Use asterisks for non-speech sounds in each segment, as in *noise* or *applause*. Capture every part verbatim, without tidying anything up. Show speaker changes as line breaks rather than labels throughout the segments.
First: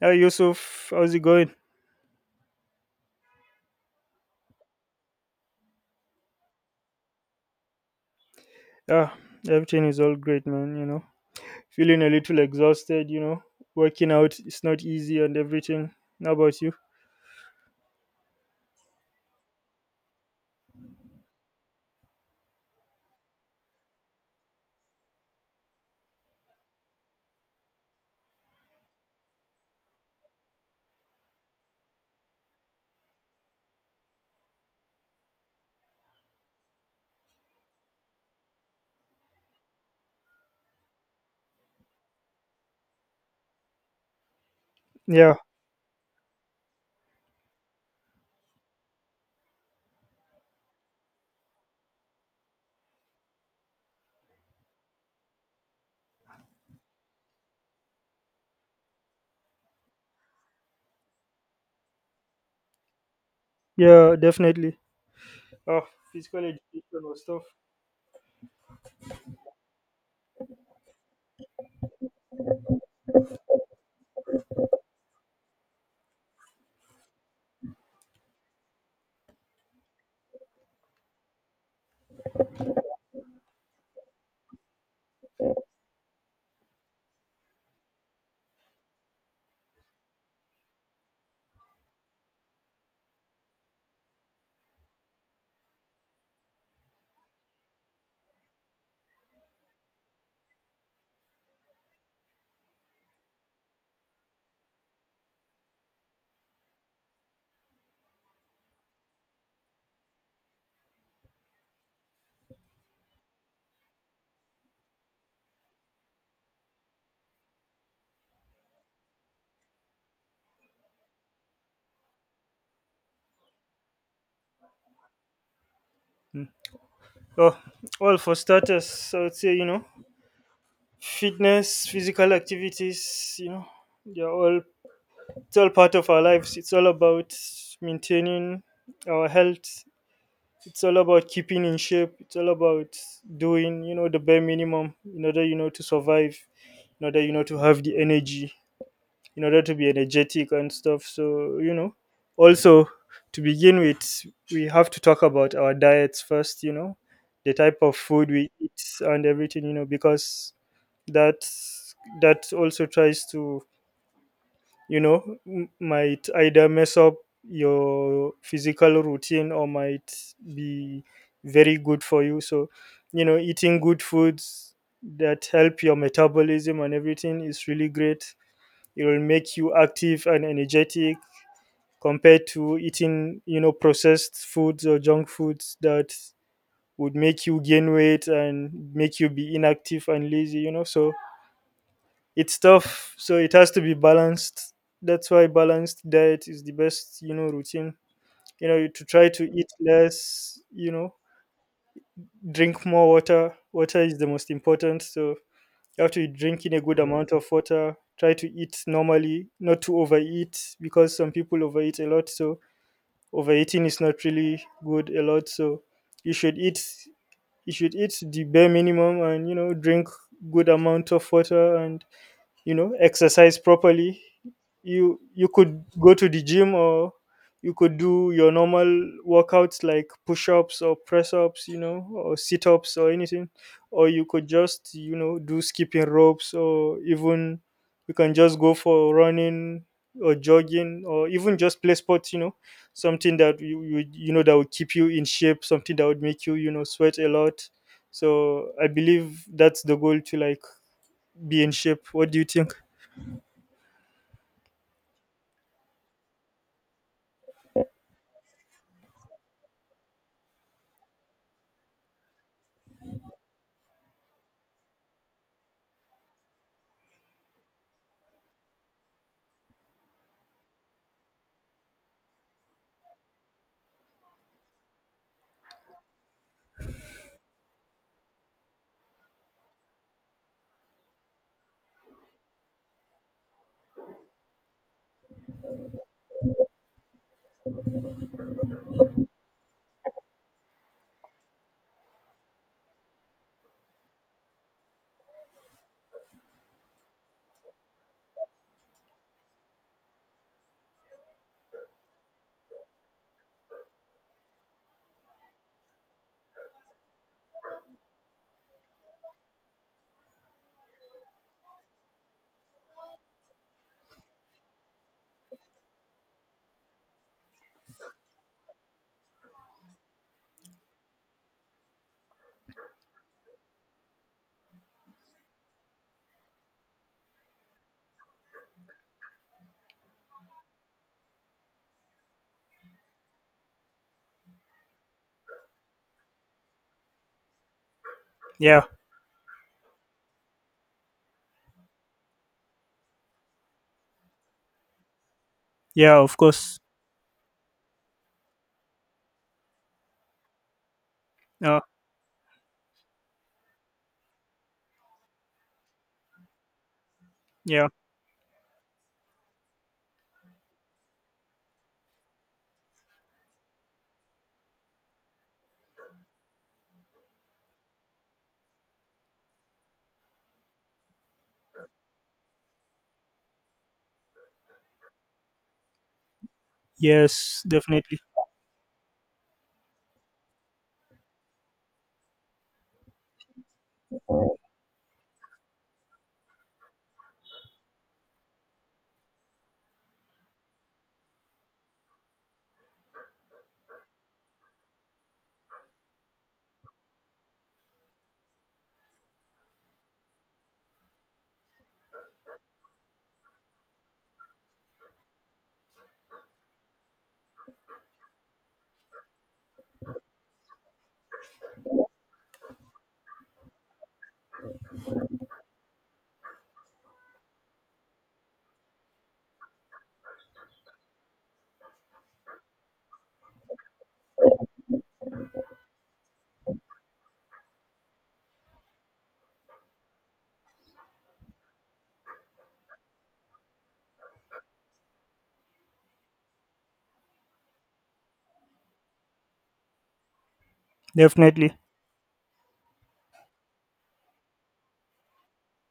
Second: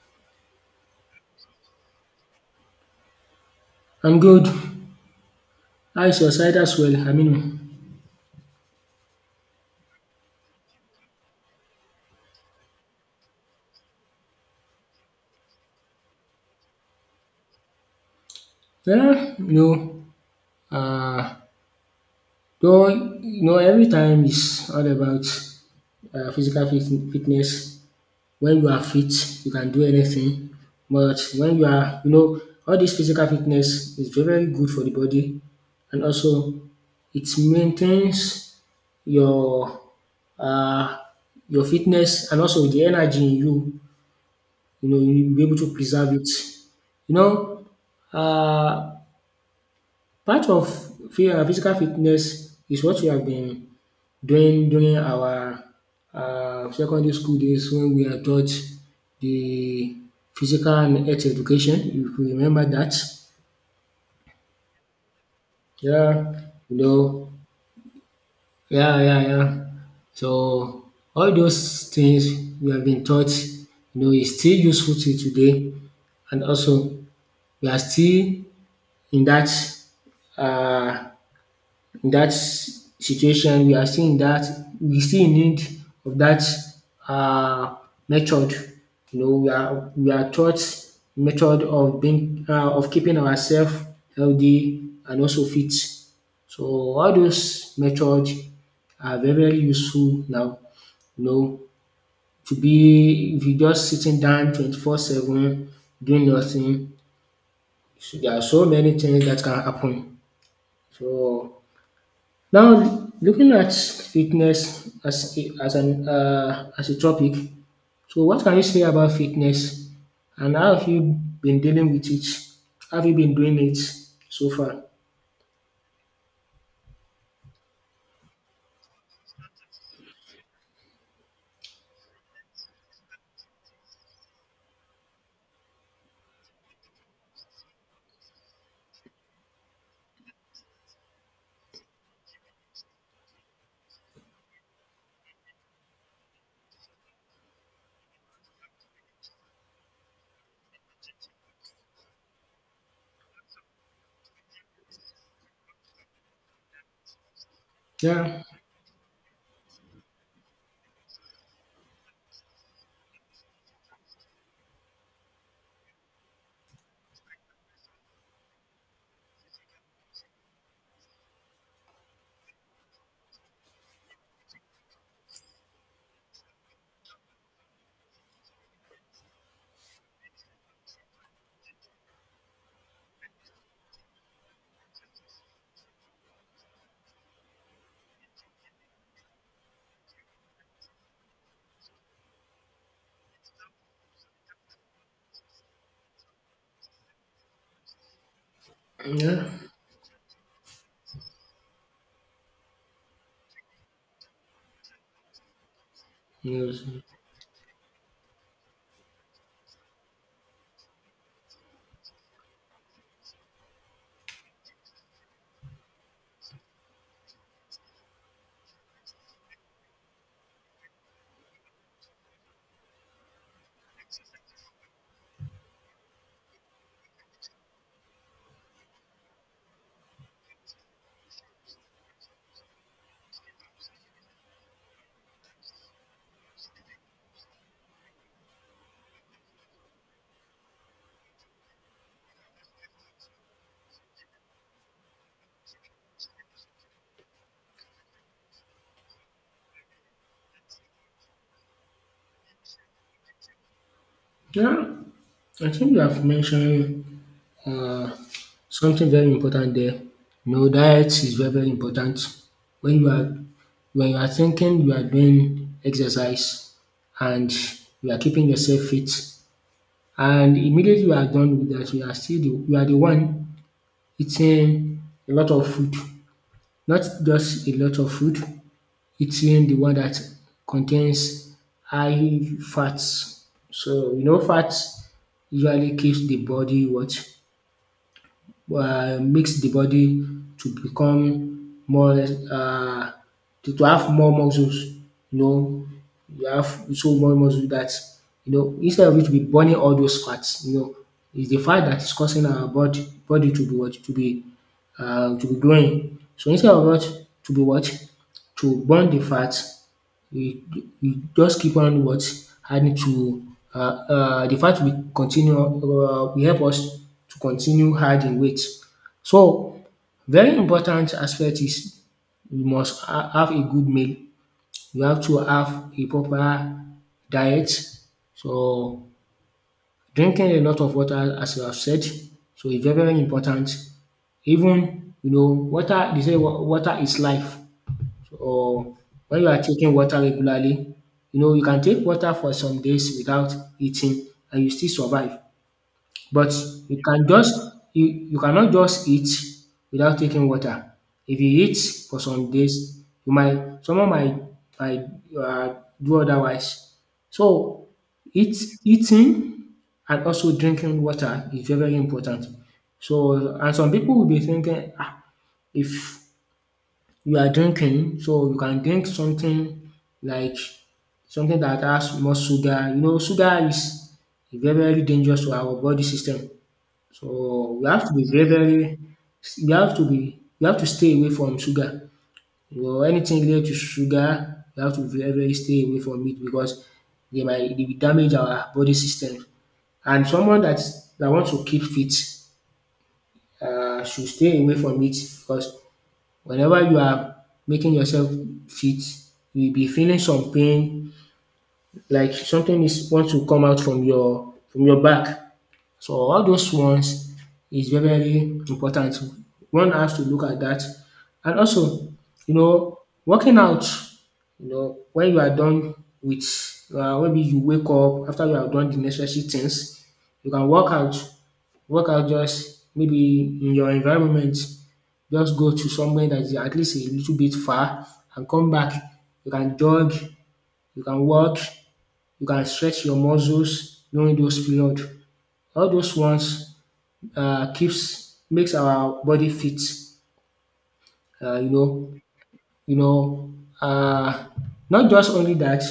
Hey Yusuf, how's it going?
I'm good. How is your side as well? Aminu?
Yeah, everything is all great, man. You know, feeling a little exhausted. You know, working out is not easy and everything. How about you?
Yeah, you know, uh, though, you know, every time is all about uh, physical fit fitness. When you are fit, you can do anything. But when you are, you know, all this physical fitness is very, very good for the body. And also, it maintains your uh, your fitness and also the energy in you. You know,
Yeah,
you'll be able to preserve it. You know, uh, Part of phy- uh, physical fitness is what we have been doing during our uh, secondary school days when we are taught the physical and health education. If you remember that,
yeah, definitely. Oh,
yeah,
physical
you
education was
know,
tough.
yeah, yeah, yeah. So all those things we have been taught, you know, is still useful till today, and also we are still in that, uh, in dat situation. We are still in dat, we still in need of that, uh, method, you know, we are we are taught method of being um of keeping ourselves healthy and also fit. So all those methods are very, very useful now, you know. To be, if you just sitting down twenty four seven doing nothing, so there are so many things that can happen. So now, looking at fitness as a, as an uh, as a topic, so what can you say about fitness, and how have you been dealing with it? Have you been doing it so far?
Mm. Oh, well, for starters, I would say you know, fitness, physical activities. You know, they're all it's all part of our lives. It's all about maintaining our health. It's all about keeping in shape. It's all about doing, you know, the bare minimum in order, you know, to survive, in order, you know, to have the energy, in order to be energetic and stuff. So, you know, also to begin with, we have to talk about our diets first, you know, the type of food
Yeah,
we eat and everything, you know, because that that also tries to you know m- might either mess up your physical routine or might be very good for you. So you know, eating good foods that help your metabolism and everything is really great. It will make you active and energetic, compared to eating, you know, processed foods or junk foods that would make you gain weight and make you be inactive and lazy, you know. So it's tough, so it has to be balanced. That's why balanced diet is the best, you know, routine. You know, to try to
yeah,
eat less, you know drink more water. Water is the most important, so you have to be drinking a
yes.
good amount of water, try to eat normally, not to overeat because some people overeat a lot. So overeating is not really good a lot, so you should eat you should eat the bare minimum and, you know, drink good amount of water and, you know, exercise properly. You you could go to the gym or you could do your normal workouts like push-ups or press-ups, you know, or sit-ups or anything, or you could just, you know, do skipping ropes, or even you can just go for running or jogging or even just play sports, you know, something that you you, you know that would keep you in shape, something that would make you, you know, sweat a lot. So I believe that's the goal, to like be in shape. What do you think?
Yeah, I think you have mentioned uh, something very important there. No, diet is very, very important. When you are when you are thinking, you are doing exercise, and you are keeping yourself fit. And immediately you are done with that, you are still the, you are the one eating a lot of food, not just a lot of food, eating the one that contains high fats. So you know, fats usually keeps the body what, uh, makes the body to become more, uh, to to have more muscles, you know. You have so more muscles that, you know, instead of it to be burning all those fats, you know, it's the fat that is causing our body body to be what, to be um to be growing. So instead of what, to be what, to burn the fat, we we just keep on what? Adding to uh uh the fact, we continue, um will help us to continue adding weight. So very important aspect is you must ha have a good meal. You have to have a proper diet. So drinking a lot of water, as you have said, so it's very, very important. Even, you know, water, they say wa- water is life. Or
Yeah,
when you are taking water regularly, you know, you can take water for some days without eating and you still survive.
yeah, of
But
course.
you can just, you, you cannot just eat without taking water. If you eat
Uh,
for some days, you might, someone might, might uh, do otherwise. So
yeah,
eat eating and also drinking water is very, very important. So and some people will be thinking, ah, if you are drinking, so you can drink something like something that has more sugar. You know, sugar is very, very dangerous to our body system.
yes,
So we have to
definitely,
be very, very, we have to be we have to stay away from sugar. You know, anything related to sugar, we have to very, very stay away from it because they might, they will damage our body system. And someone that that wants to keep fit uh, should stay away from it because whenever you are making yourself fit, you will be feeling some pain, like something is want to come out from your from your back. So all those ones is very, very important. One has to look at that. And also, you know, working out, you know, when you are done with, um maybe you wake up after you have done the necessary things, you can work out. Workout just maybe in your environment, just go to somewhere that is at least a little bit far and come back. You can jog, you can walk, you can stretch your muscles during those period. All those ones, uh, keeps makes our body fit. Uh, you
definitely.
know you know uh, Not just only that.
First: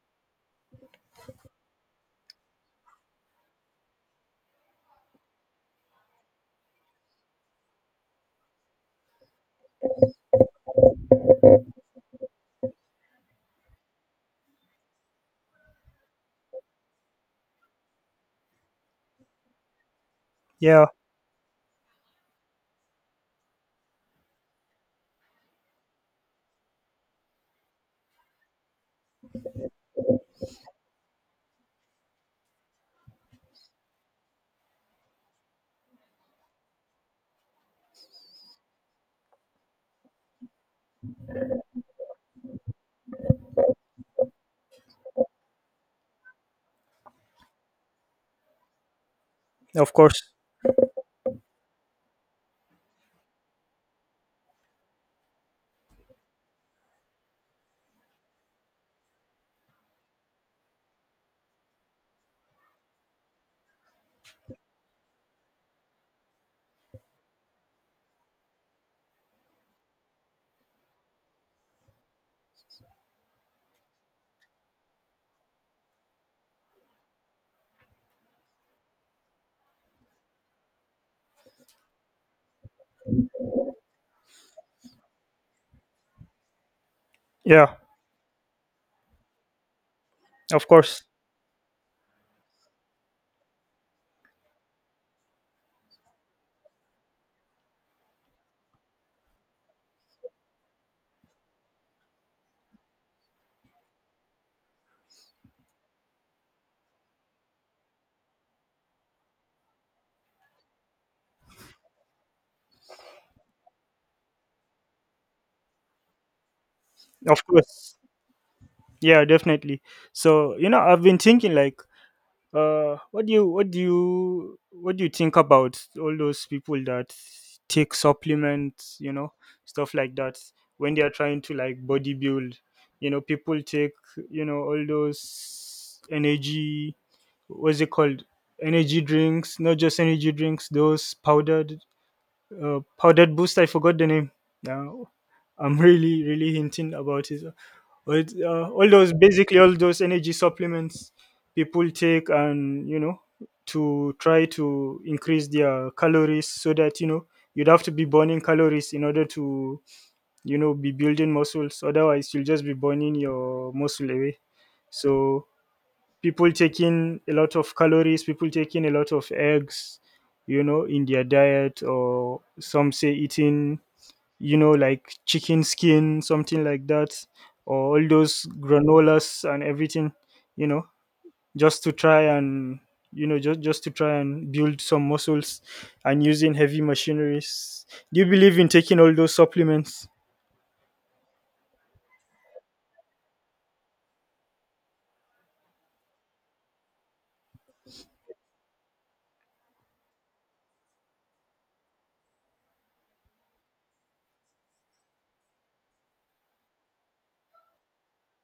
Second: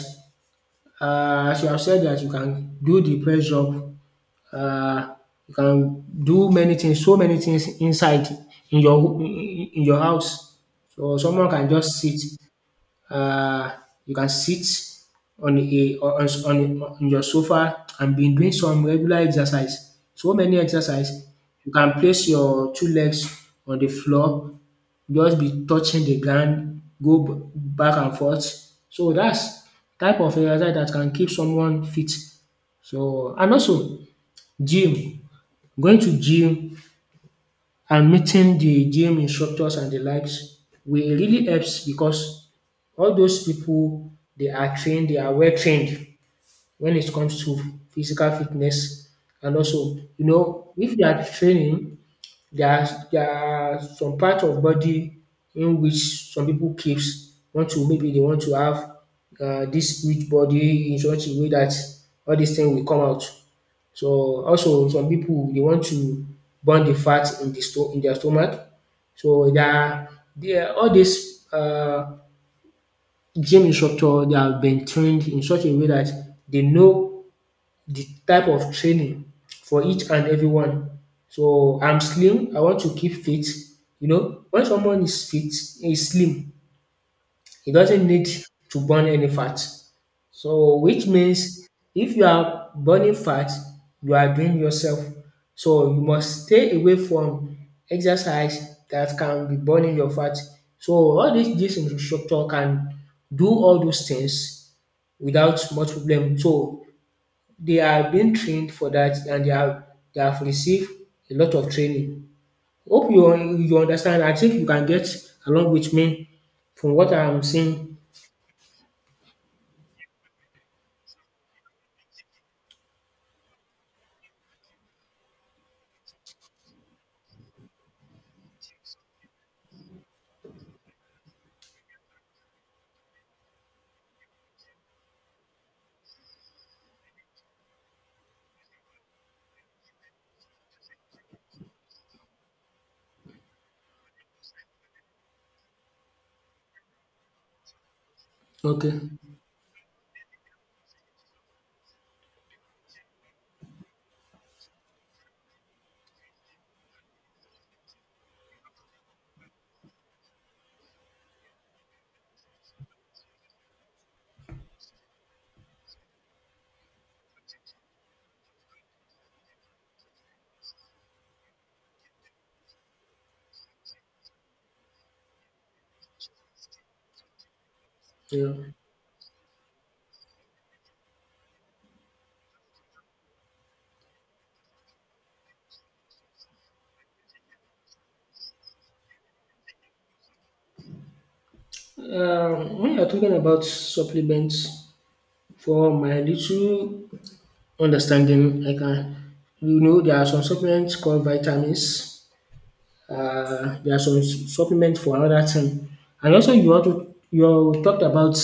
Uh, as you have said that you can do the press up. um you can do many things, so many things inside, in your ho in in- in your house. So someone can just sit, um you can sit on a, on on on your sofa and be doing some regular exercise. So many
Yeah,
exercise. You can place your two legs on the floor, just be touching the ground, go b back and forth. So that's type of exercise that can keep someone fit. So and also gym. Going to gym and meeting the gym instructors and the likes will really helps because all those people, they are trained, they are well trained when it comes to physical fitness. And
of
also,
course.
you know, if they are training, there are, there are some part of body in which some people keeps, want to, maybe they want to have uh, this huge body in such a way that all these things will come out. So also some people they want to burn the fat in the sto in their stomach. So they are, they are all dis uh gym instructor, they have been trained in such a way that they know the type of training for each and everyone. So I'm slim, I want to keep fit. You know, when someone is fit, is slim, it
Yeah,
doesn't need to burn any fat.
of
So
course,
which means if you are burning fat, you are doing yourself. So you must stay away from exercise that can be burning your fat. So all this this instructor can do all those things without much problem. So they are being trained for that and they have they have received a lot of training. Hope you you understand. I think you can get along with me from what I'm
of
saying.
course. Yeah, definitely. So you know, I've been thinking like, uh, what do you, what do you, what do you think about all those people that take supplements, you know, stuff like that, when they are trying to like bodybuild? You know, people take, you know, all those energy, what's it called, energy drinks. Not just energy drinks, those powdered uh, powdered boost. I forgot the name now. I'm *laughs* really really hinting about it. But uh, all
Okay.
those, basically all those energy supplements people take. And, you know, to try to increase their calories, so that, you know, you'd have to be burning calories in order to, you know, be building muscles, otherwise you'll just be burning your muscle away. So people taking a lot of calories, people taking a lot of eggs, you know, in their diet, or some say eating, you know, like chicken skin, something like that, or all those
Yeah.
granolas and everything, you know, just to try and you know, just just to try and build some muscles, and using heavy machineries. Do you believe in taking all those supplements?
Um, when you're talking about supplements, for my little understanding, I can, you know, there are some supplements called vitamins. Uh, there are some s- supplements for another thing, and also you want to you talked about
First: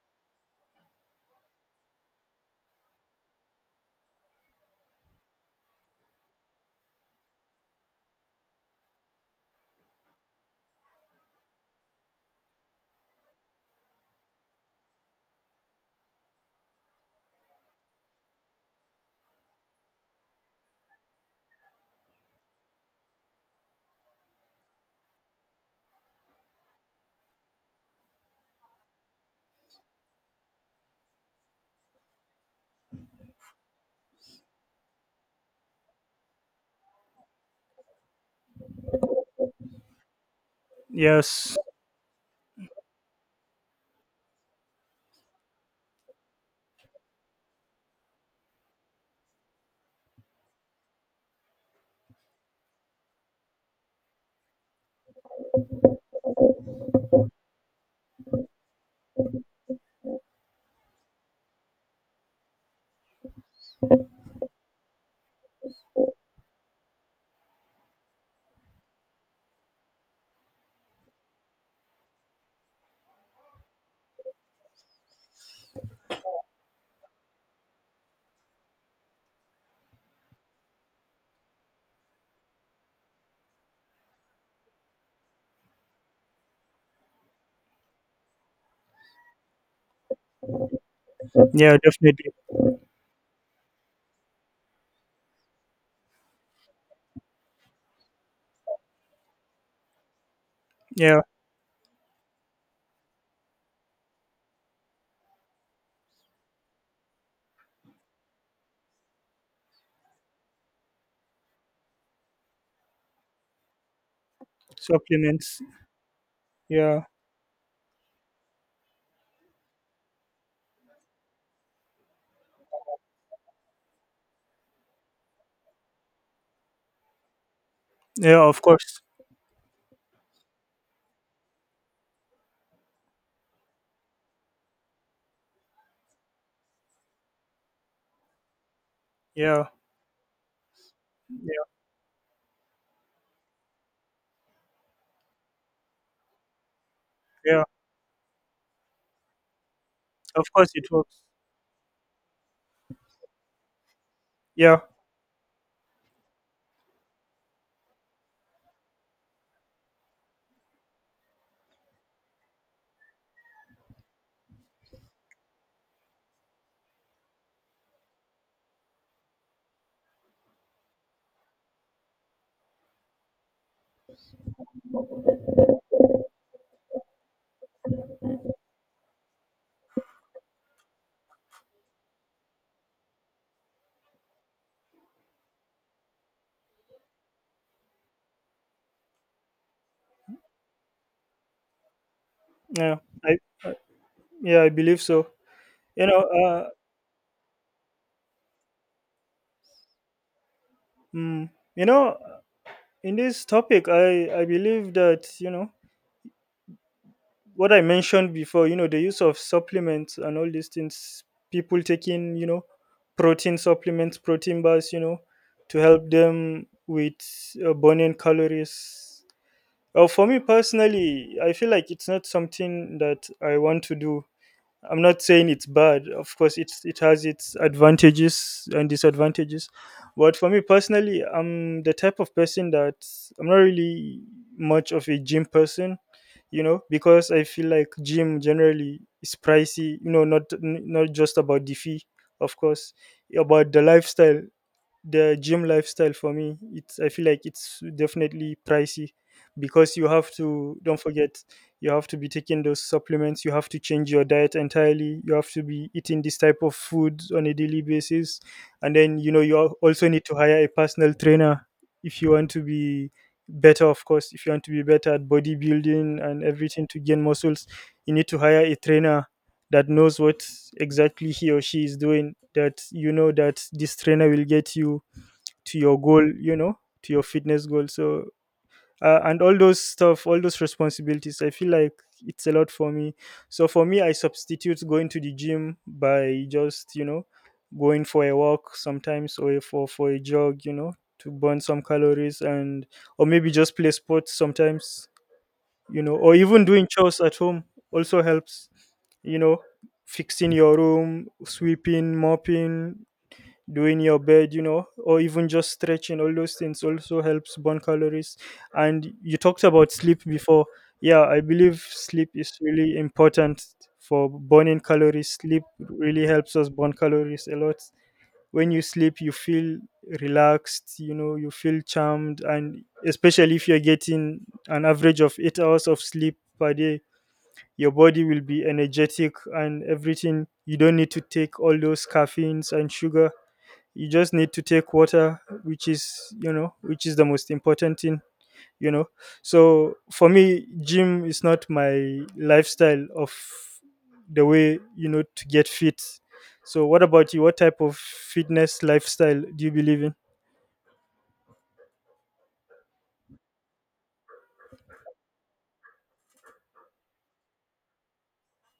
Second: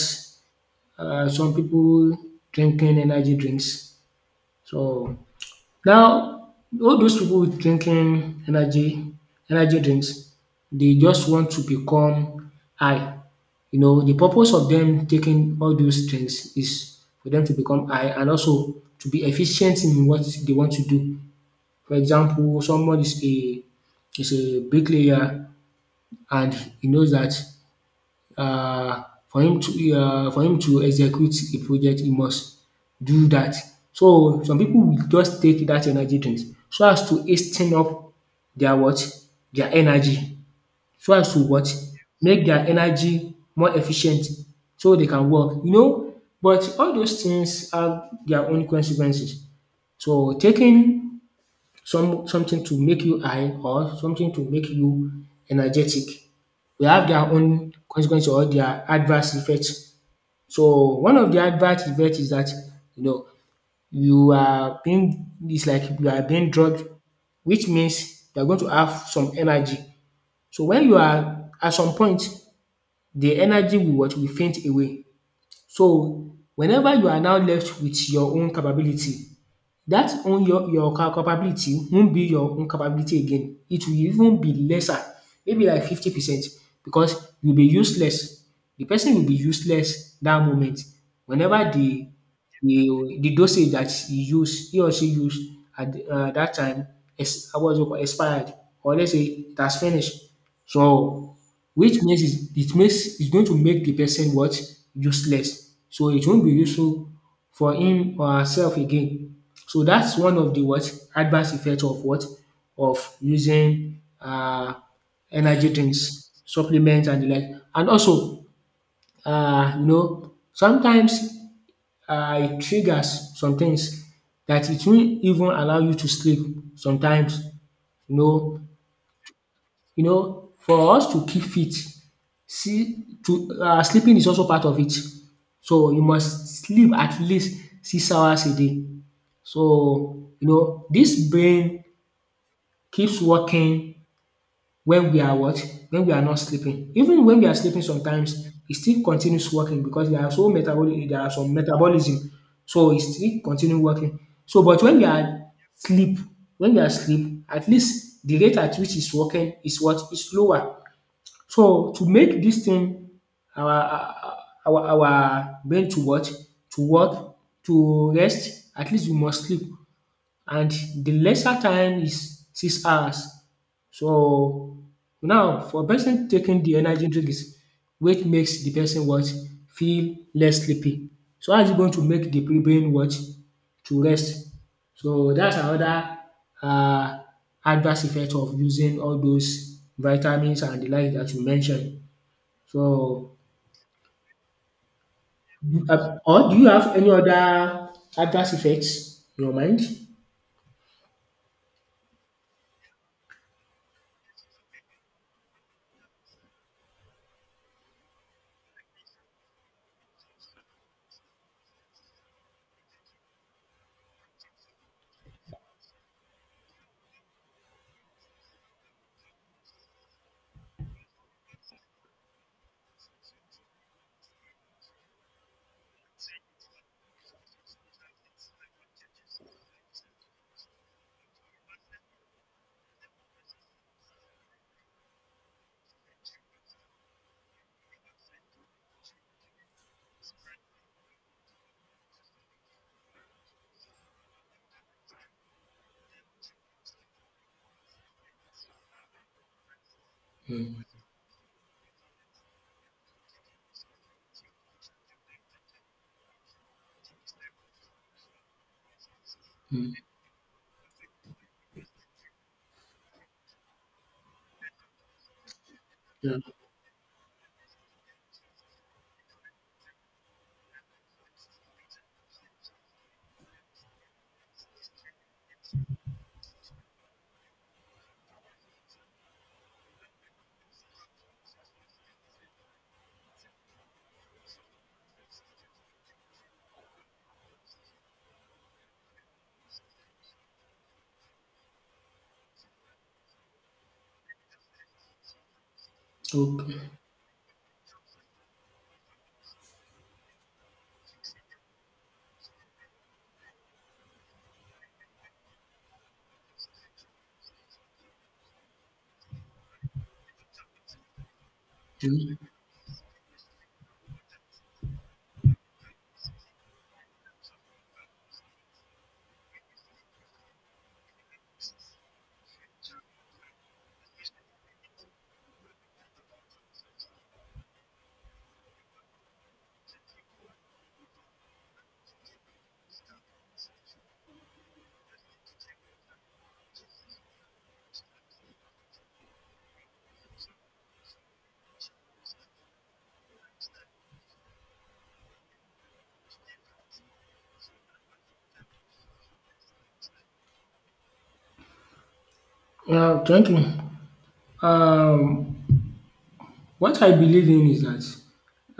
uh, some people drinking energy drinks. So now all those pipu drinking energy energy drinks, they just want to become high. You know, the purpose of them taking all those drinks is for them to become high and also to be efficient in what they want to do. For example, someone is a, is a bricklayer, and he knows that. Uh, for him to, uh, for him to execute a project, he must do that. So some people will just take that energy drink so as to haste up their what, their energy, so as to
Yes.
what, make their energy more efficient so they can work, you know. But all those things have their own consequences. So taking some, something to make you high or something to make you energetic, will have their own consequence or their adverse effects. So one of the adverse effects is that, you know, you are being, is like you are being drugged, which means you are going to have some energy. So when you are at some point, the energy will what, will faint away. So whenever you are now left with your own capability, that own, your your ca capability won't be your own capability again. It will even be lesser, maybe like fifty percent, because you'll be useless. The person will be useless that moment. Whenever
Yeah,
the,
definitely.
the the dosage that he use, he or she use at um that time is, I was expired, or let's say it has finished.
Yeah,
So which means it it makes, it's going to make the person what, useless. So it won't be useful for him or herself again. So that's one of the what adverse effect of what, of using uh
supplements.
energy drinks,
Yeah,
supplements, and the like. And also, uh you know, sometimes, uh it triggers some things that it won't even allow you to sleep sometimes, you
yeah,
know.
of course.
You know, for us to keep fit, see, to uh sleeping is also part of it. So you must sleep at least six hours a day.
Yeah.
So you know, this brain keeps working when we are what? When we are not sleeping. Even when we are
Yeah,
sleeping, sometimes it still continues working, because there are
of
so
course it
metabolic, there
works.
are some metabolism, so it still continue working. So
Yeah,
but when we are sleep, when we are sleep, at least the rate at which is working is what? Is lower. So to make this thing, our, our our brain to what? To work, to rest, at least we must sleep, and the lesser time is six hours. So now for a person taking the energy drink is which makes the person what, feel less sleepy. So how is it going to make the brain what to rest? So that's another uh adverse effect of using all those vitamins and the like that you mentioned.
yeah,
So
I, yeah, I believe so.
you-
You
uh,
know,
or do you
uh,
have any other adverse effects in your mind?
mm, you know, in this topic, I I believe that, you know, what I mentioned before. You know, the use of supplements and all these things. People taking, you know, protein supplements, protein bars. You know, to help them with uh, burning calories. Uh, for me personally, I feel like it's not something that I want to do. I'm not saying it's bad. Of course, it's it has its advantages and disadvantages. But for me personally, I'm the type of person that I'm not really much of a gym person, you know, because I feel like gym generally is pricey. You know, not n- not just about the fee, of course, about the lifestyle. The gym lifestyle for me, it's, I feel like it's definitely pricey because you have to, don't forget, you have to be taking those supplements, you have to change your diet entirely, you have to be eating this type of food on a daily basis. And then, you know, you al- also need to hire a personal trainer if you want to be better. Of course, if you want to be better at bodybuilding
Yeah.
and everything, to gain muscles, you need to hire a trainer that knows what exactly he or she is doing, that, you know, that this trainer will get you to your goal, you know, to your fitness goal. So uh, and all those stuff, all those responsibilities, I feel like it's a lot for me. So for me, I substitute going to the gym by just, you know, going for a walk sometimes, or for for a jog, you know, to burn some calories, and or maybe just play sports sometimes, you know, or even
Okay.
doing chores at home also helps. You know, fixing your room, sweeping, mopping, doing your bed, you know, or even just stretching, all those things also helps burn calories. And you talked about sleep before. Yeah, I believe sleep
Hmm.
is really important for burning calories. Sleep really helps us burn calories a lot. When you sleep, you feel relaxed, you know, you feel charmed, and especially if you're getting an average of eight hours of sleep per day, your body will be energetic and everything. You don't need to take all those caffeines and sugar. You just need to take water, which is, you know, which is the most important thing, you know. So for me, gym is not my lifestyle of the way, you know, to get fit. So what about you? What type of fitness lifestyle do you believe
Yeah, thank you. Um, what I believe in is that,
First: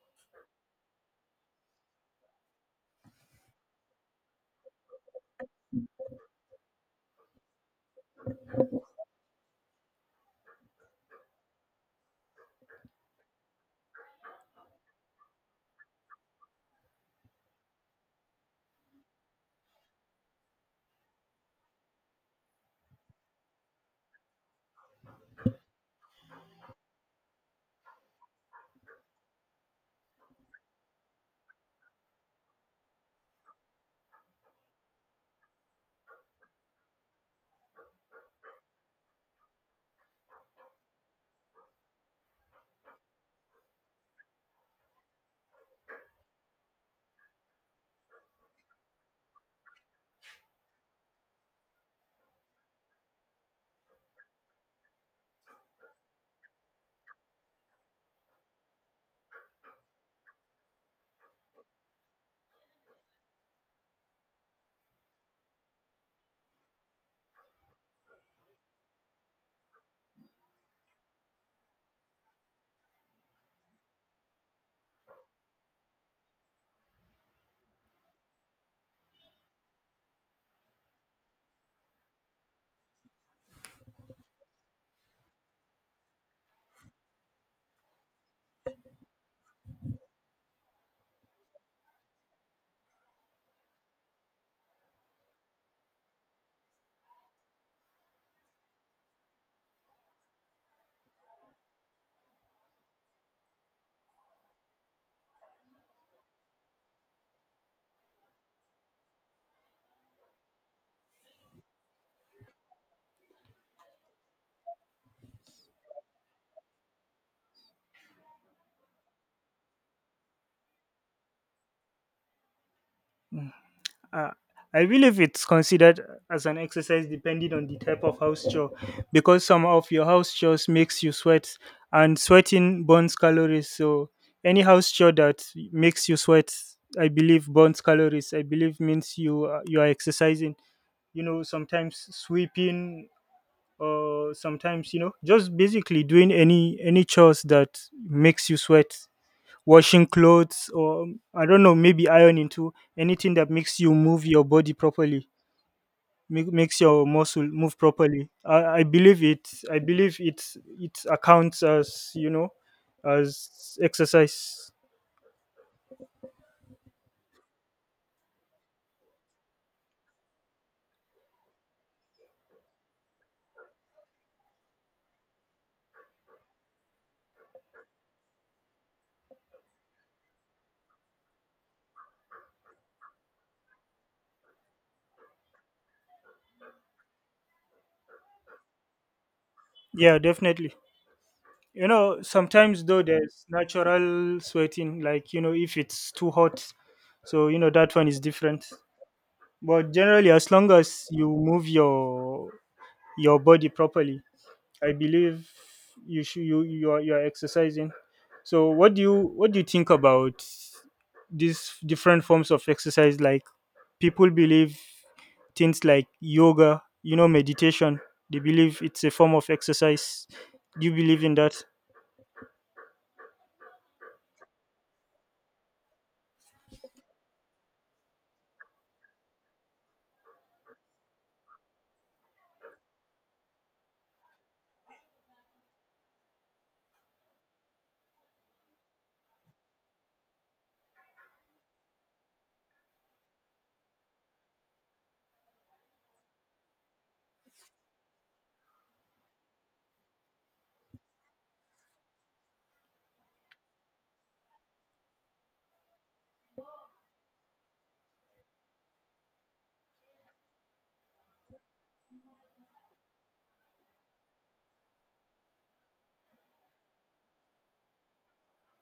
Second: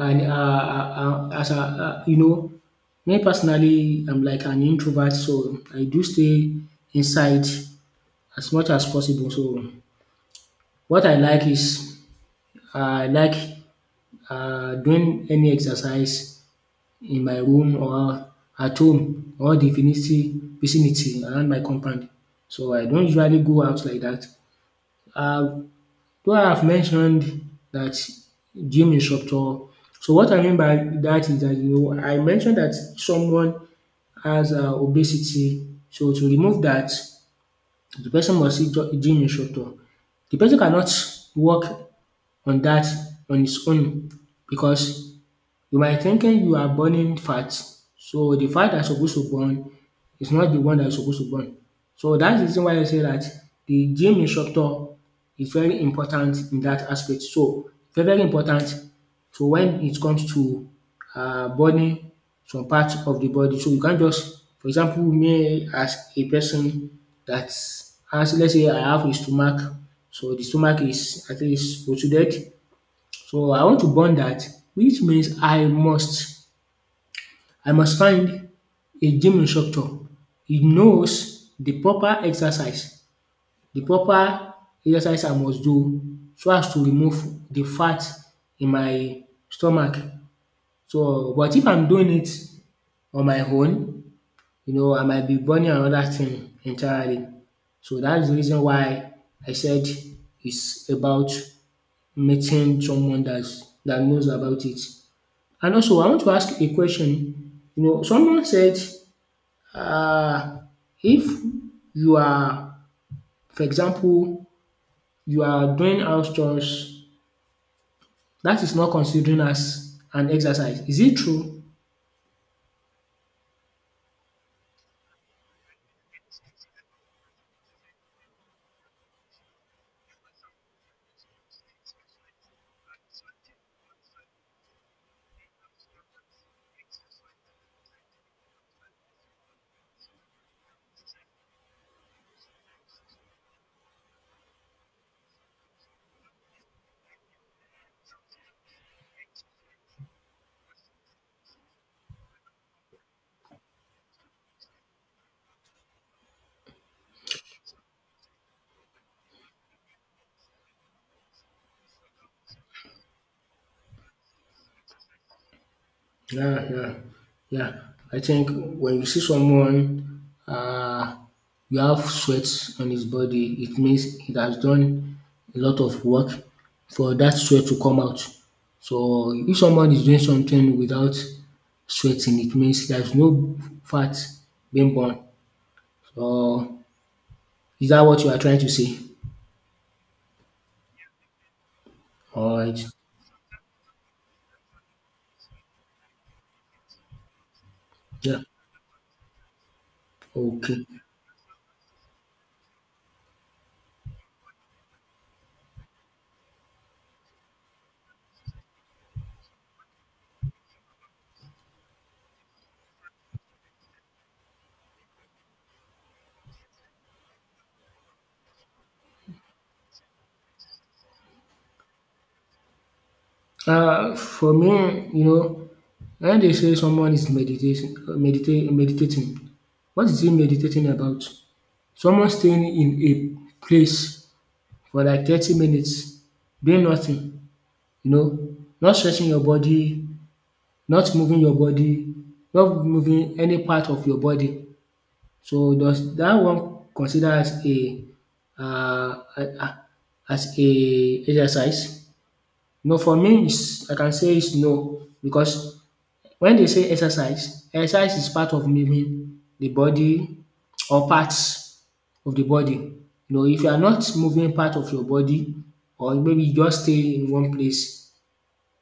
and uh, uh, uh, as a uh, you know, me personally, I'm like an introvert, so I do stay inside as much as possible. So what I like is, uh, I like, uh, doing any exercise in my room or at home or the vicinity vicinity around my compound. So I don't usually go out like that. Uh, Though I have mentioned that gym instructor, so what I mean by that is that, you know, I mentioned that someone has um obesity. So to remove that, the person must see jo- gym instructor. The person cannot work on that on his own, because you might thinking you are burning fat. So the fat that supposed to burn is not the one that is supposed to burn. So that's the reason why I say that the gym instructor is very important in that aspect. So very, very important. So when it comes to uh, burning some parts of the body. So you can't just, for example, me as a person that has, let's say, I have a stomach. So the stomach is at least protruded, so I want to burn that, which means I must I must find a gym instructor. He knows the proper exercise, the proper exercise I must do so as to remove the fat in my stomach. So but if I'm doing it on my own, you know, I might be burning another thing entirely. So that's the reason why I said it's about meeting someone that's that knows about it. And also I want to ask a question, you know someone said um if you are, for example, you are doing house chores, that is not considering as an exercise, is it true?
in? Uh, I believe it's considered as an exercise depending on the type of house chore, because some of your house chores makes you sweat, and sweating burns calories. So any house chore that makes you sweat, I believe burns calories. I believe means you are- you are exercising. You know, sometimes sweeping, or sometimes, you know, just basically doing any any chores that makes you sweat, washing clothes, or I don't know, maybe ironing too, anything that makes you move your body properly, make, makes your muscle move properly, I, I believe it I believe it's, it accounts as, you know, as exercise.
Yeah, yeah, yeah. I think when you see someone, uh, you have sweat on his body, it means he has done a lot of work for that sweat to come out. So if someone is doing something without sweating, it means there's no fat being born. So is that what you are trying to say?
Yeah, definitely. You know,
All
sometimes
right.
though there's natural sweating, like, you know, if it's too hot, so you know that one is
Yeah.
different, but generally as long
Okay.
as you move your your body properly, I believe you should, you, you are, you are exercising. So what do you, what do you think about these different forms of exercise? Like, people believe things like yoga, you know, meditation. They believe it's a form of exercise. Do you believe in that?
Uh, for me, you know, when they say someone is meditating, medita- meditating, what is he meditating about? Someone staying in a place for like thirty minutes, doing nothing, you know, not stretching your body, not moving your body, not moving any part of your body. So does that one consider as a uh, uh, as a exercise? No, for me, it's, I can say it's no because when they say exercise, exercise is part of moving the body or parts of the body. You know, if you are not moving part of your body or maybe you just stay in one place,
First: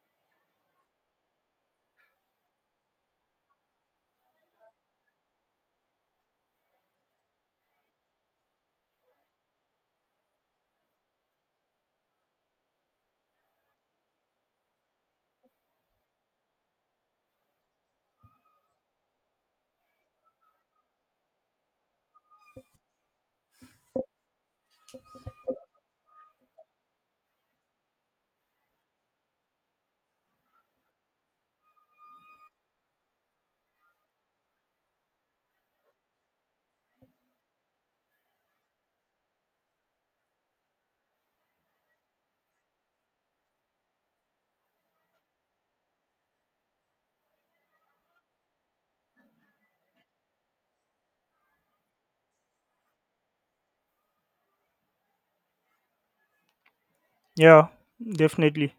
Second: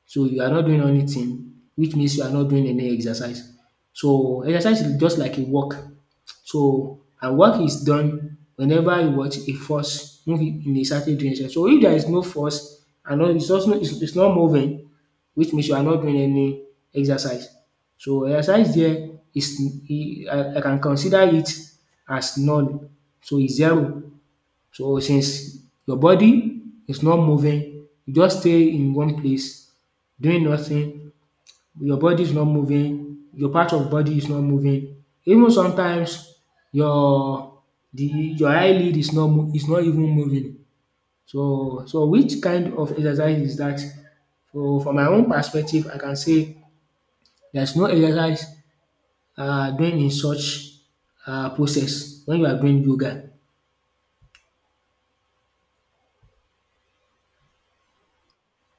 so you are not doing anything, which means you are not doing any exercise. So exercise is just like a walk. So and work is done whenever you watch a force move in a certain direction. So if there is no force and no, it's also, it's it's not moving, which means you are not doing any exercise. So exercise there is, e I I can consider it as null. So it's zero. So since your body is not moving, you just stay in one place doing nothing, your body is not moving, your part of body is not moving. Even sometimes your, the, your eyelid is not mo is not even moving. So so which kind of exercise is that? So from my own perspective I can say there's no exercise um doing in such um process when you are doing yoga.
Yeah, definitely.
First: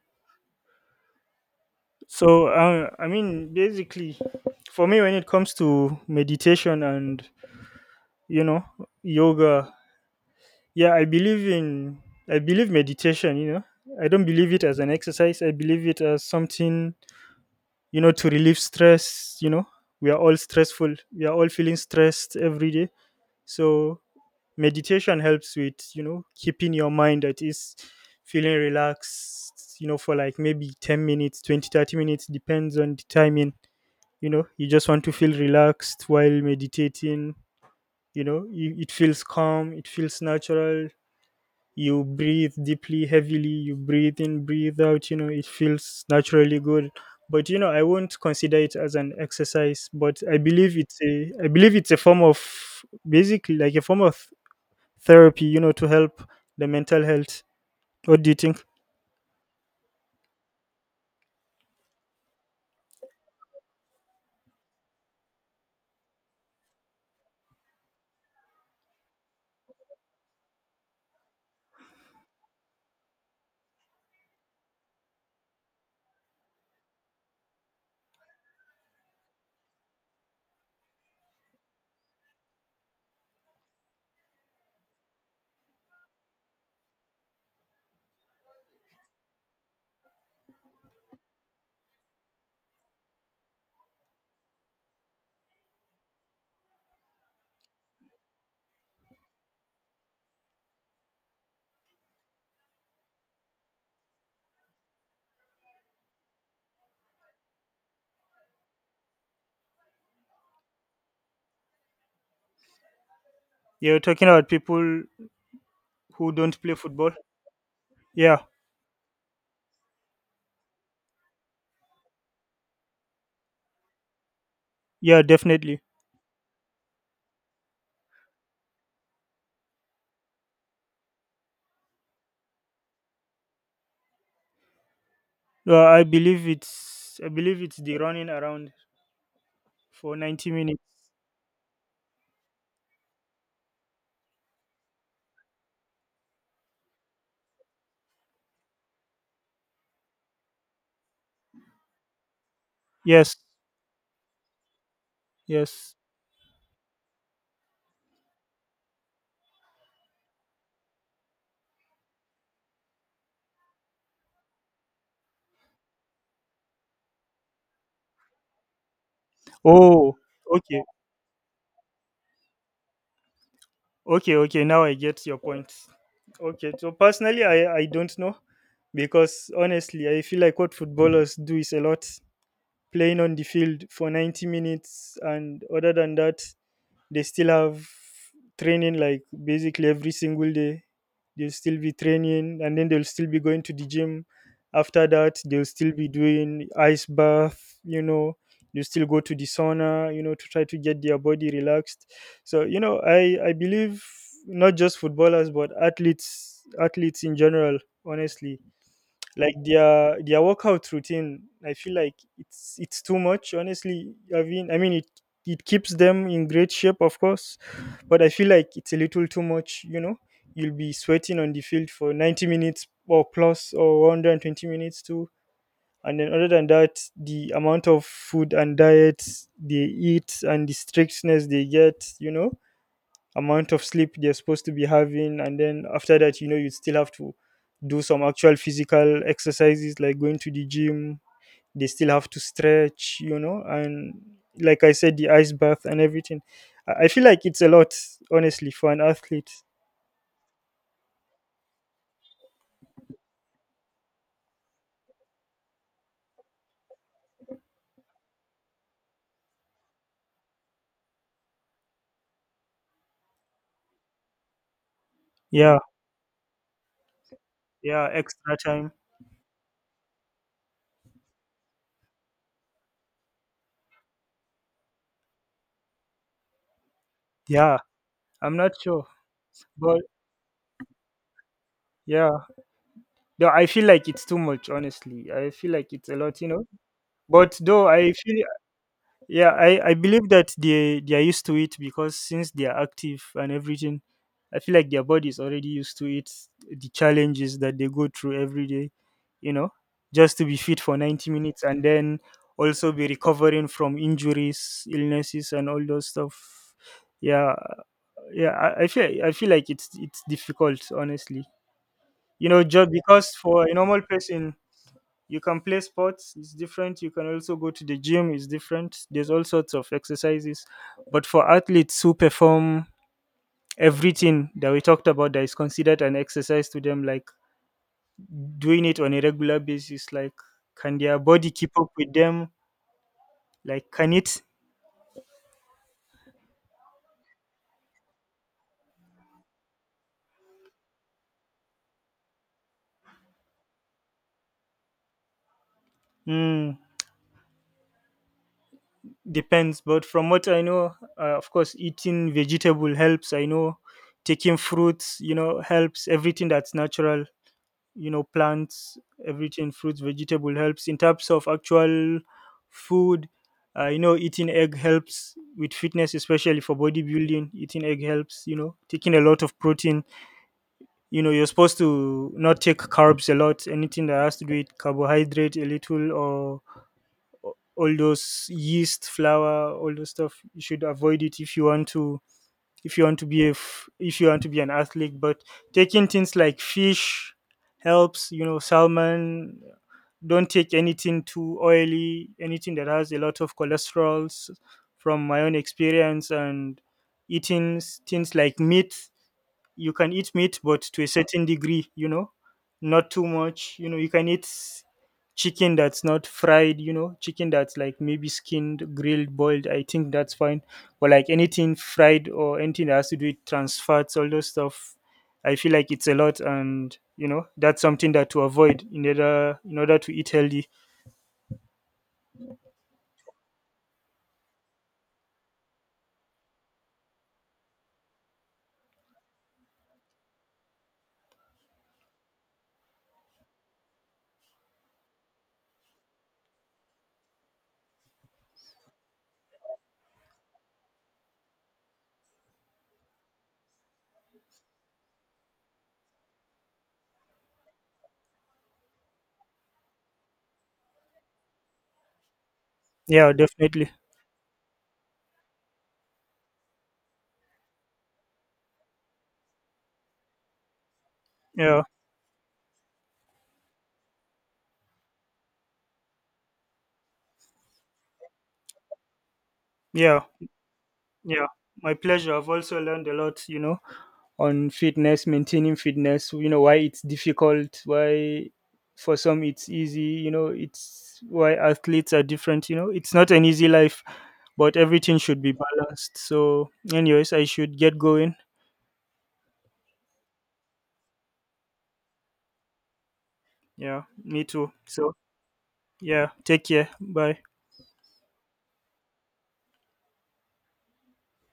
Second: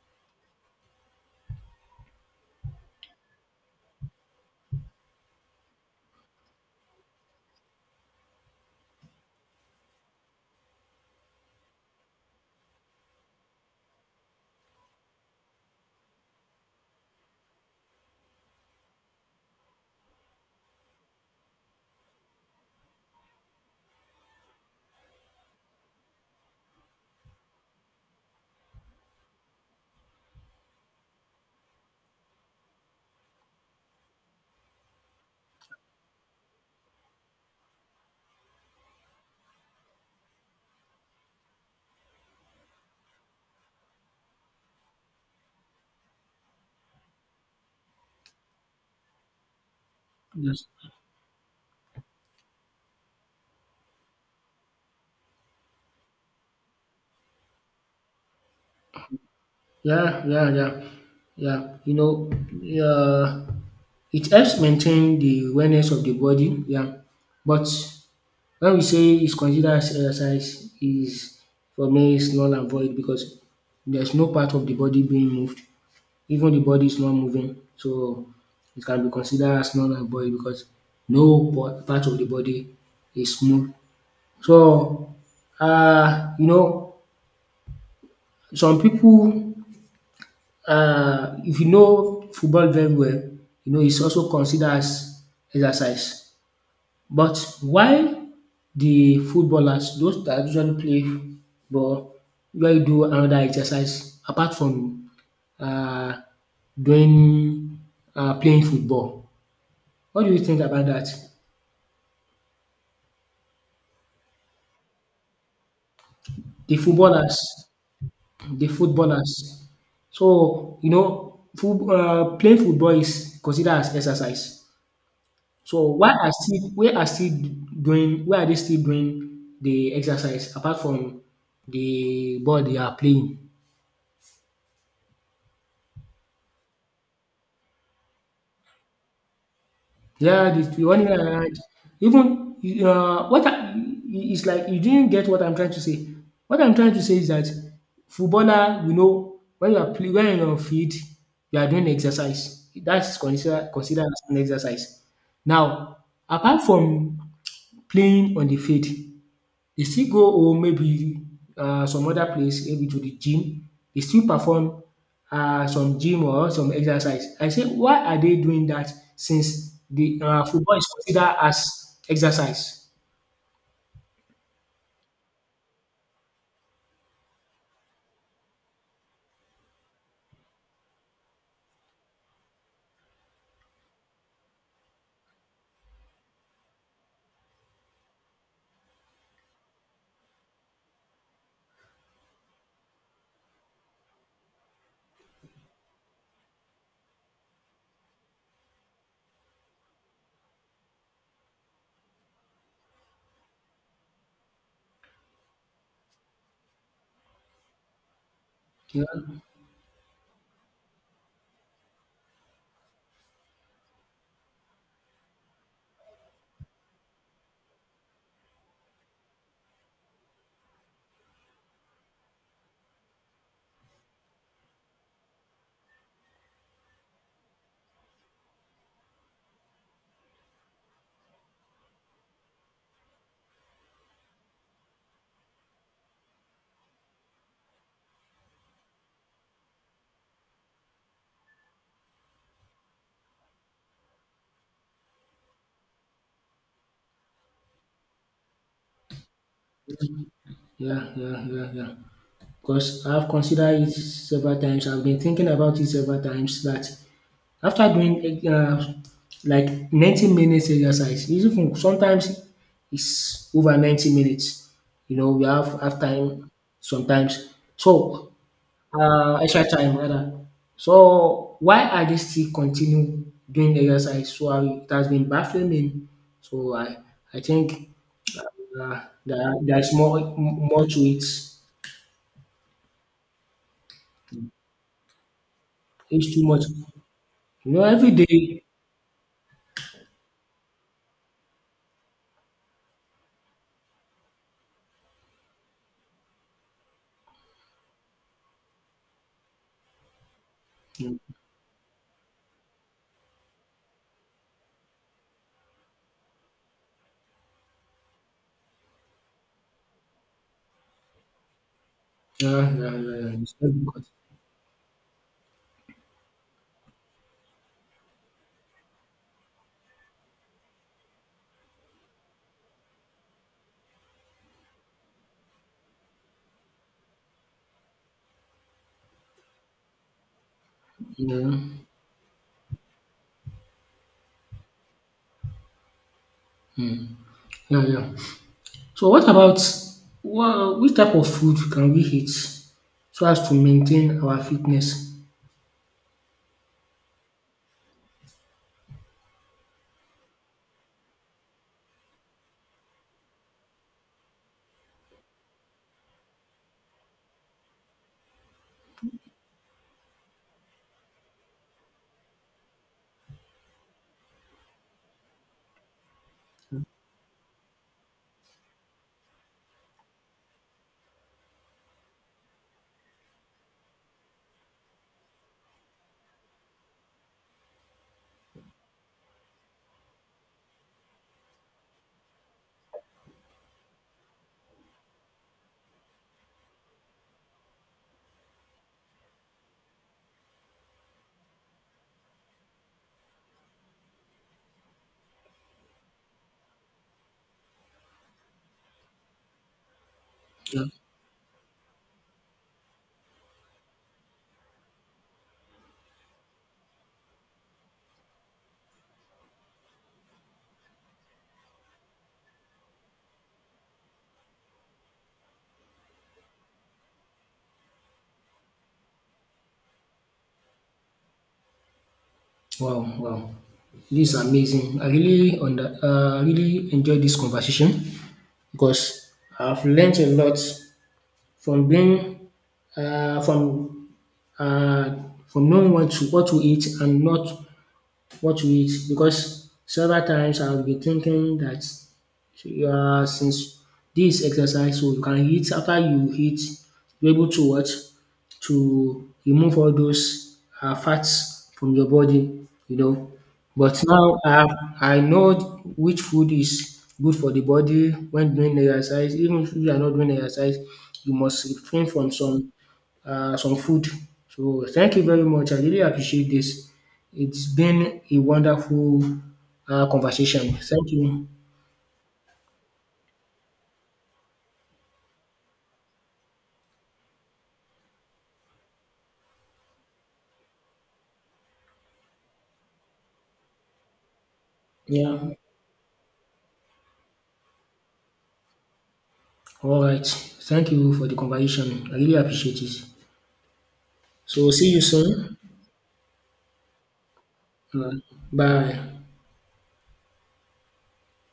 So uh, I mean, basically, for me, when it comes to meditation and, you know, yoga, yeah, I believe in, I believe meditation, you know, I don't believe it as an exercise. I believe it as something, you know, to relieve stress. You know, we are all stressful, we are all feeling stressed every day. So meditation helps with, you know, keeping your mind at ease, feeling relaxed, you know, for like maybe ten minutes, twenty, thirty minutes, depends on the timing. You know, you just want to feel relaxed while meditating. You know, you, it feels calm, it feels natural. You breathe deeply, heavily, you breathe in, breathe out. You know, it feels naturally good. But you know, I won't consider it as an exercise, but I
Yes.
believe it's a, I believe it's a form of, basically like a form of therapy, you know, to help the mental health. What do you think?
Yeah, yeah, yeah, yeah. You know, um it helps maintain the awareness of the body, yeah, but when we say it's considered as exercise is, for me it's null and void because there's no part of the body being moved. Even the body is not moving. So it can be considered as null and void because no po- part of the body is moved. So um you know, some people, um if you know football very well, you know it's also considered as exercise. But why the footballers, those that usually play ball, usually do another exercise apart from uh doing uh playing football? What do you think about that?
You're talking about people who don't play
The
football?
footballers,
Yeah,
the footballers. So you know foot um playing football is considered as exercise.
yeah,
So
definitely.
why are still why are still doing why are they still doing the exercise apart from the ball they are playing?
Well, I believe it's, I believe it's the running around for ninety
Yeah, the
minutes.
the running around, even, uh, what I, it's like you didn't get what I'm trying to say. What I'm trying to say is that footballer, you know, when you are play, when you're on field, you are doing exercise. That's
Yes,
considered considered as an exercise.
yes.
Now, apart from playing on the field, they still go home, maybe um some other place, maybe to the gym, they still perform um some gym or some exercise. I say why are they doing that since
Oh,
the um football
okay.
is considered as exercise?
Okay, okay, now I get your point. Okay, so personally, I, I don't know because honestly, I feel like what footballers do is a lot playing on the field for ninety minutes, and other than that, they still have training, like basically every single day. They'll still be training and then they'll still be going to the gym. After that they'll still be doing ice bath you know They will still go to the sauna, you know, to try to get their body relaxed. So you know, i i believe not just footballers but athletes athletes in general, honestly.
Yeah,
Like their their workout routine, I feel like it's it's too much, honestly. I mean i mean it it keeps them in great shape, of course, but I feel like it's a little too much, you know. You'll be sweating on the field for ninety minutes or plus, or one hundred twenty minutes too, and then other than that, the amount of food and diet they eat and the strictness they get, you know, amount of sleep they're supposed to be having, and then after that you know, you still have to do some actual physical exercises like going to the gym. They still have to stretch, you know, and like I said, the ice bath and everything. I I feel like it's a lot, honestly, for an athlete.
yeah, yeah, yeah, yeah. Because I've considered it several times. I've been thinking about it several times that after doing uh, like ninety minutes exercise, even sometimes it's over ninety minutes. You know, we
Yeah.
have half time sometimes.
Yeah,
So,
extra time.
uh, extra time rather. So, why are they still continue doing exercise? So, I, it has been baffling me. So, I, I
Yeah,
think
I'm not
uh,
sure,
there, there's
but
more, more to it.
yeah, though I feel like it's too much, honestly. I feel like it's a
It's
lot,
too
you know.
much.
But
You know,
though I
every
feel,
day.
yeah, i i believe that they they are used to it because since they are active and everything, I feel like their body is already used to it, the challenges that they go through every day, you know, just to be fit for
Mm.
ninety minutes, and then also be recovering from injuries, illnesses and all those stuff. Yeah. Yeah, i, I feel, i feel like it's it's difficult, honestly, you know,
Yeah,
just
yeah, yeah,
because
yeah. It's
for
very
a normal
difficult.
person, you can play sports, it's different. You can also go to the gym, it's different. There's all sorts of exercises. But for athletes who perform everything that we talked about, that is considered an exercise to them, like doing it on a regular basis, like, can their body keep
Yeah,
up with them? Like, can it?
yeah, yeah. So, what about what, which type of food can we eat so as to maintain our fitness?
Mm, depends. But from what I know, uh, of course, eating vegetable helps. I know taking fruits, you know, helps, everything that's natural, you know, plants, everything, fruits, vegetable helps in terms of actual food. Uh, you know, eating egg helps with fitness, especially for bodybuilding. Eating egg helps, you know, taking a lot of protein, you know. You're supposed to not take carbs a lot, anything that has to do with carbohydrate, a little, or or all those yeast, flour, all those stuff, you should avoid it if you want to, if you want to be a f- if you want to be an athlete. But taking things like fish helps, you know, salmon. Don't take anything too oily, anything that has a lot of cholesterols, from my own experience. And eating s- things like meat, you can eat meat but
Yeah.
to a certain degree, you know, not too much, you know. You can eat chicken that's not fried, you know, chicken that's like maybe skinned, grilled, boiled, I think that's fine. But like anything fried or anything that has to do with trans fats, all those stuff, I feel like it's a lot. And you know, that's something that to avoid in order, in order to eat healthy.
Wow, wow. This is amazing. I really under, uh, really enjoyed this conversation because I've learned a lot from being uh, from, uh, from knowing what to what to eat and not what to eat, because several times I'll be thinking that. So, yeah, since this exercise, so you can hit, after you hit, you're able to what, to remove all those uh, fats from your body, you
Yeah,
know.
definitely.
But now I have, I know which food is good for the body when doing exercise. Even if you are not doing exercise, you must
Yeah.
refrain from some uh, some food. So thank you very much. I really appreciate this. It's been a wonderful uh,
Yeah.
conversation. Thank
Yeah,
you.
my pleasure. I've also learned a lot, you know, on fitness, maintaining fitness, you know, why it's difficult, why for some it's easy, you know, it's why athletes are different, you know. It's not an easy life, but everything should
Yeah.
be balanced. So, anyways, I should get going.
All right. Thank you for the conversation. I really appreciate it.
Yeah, me
So
too.
see you
So,
soon.
yeah, take care. Bye.
Uh, bye.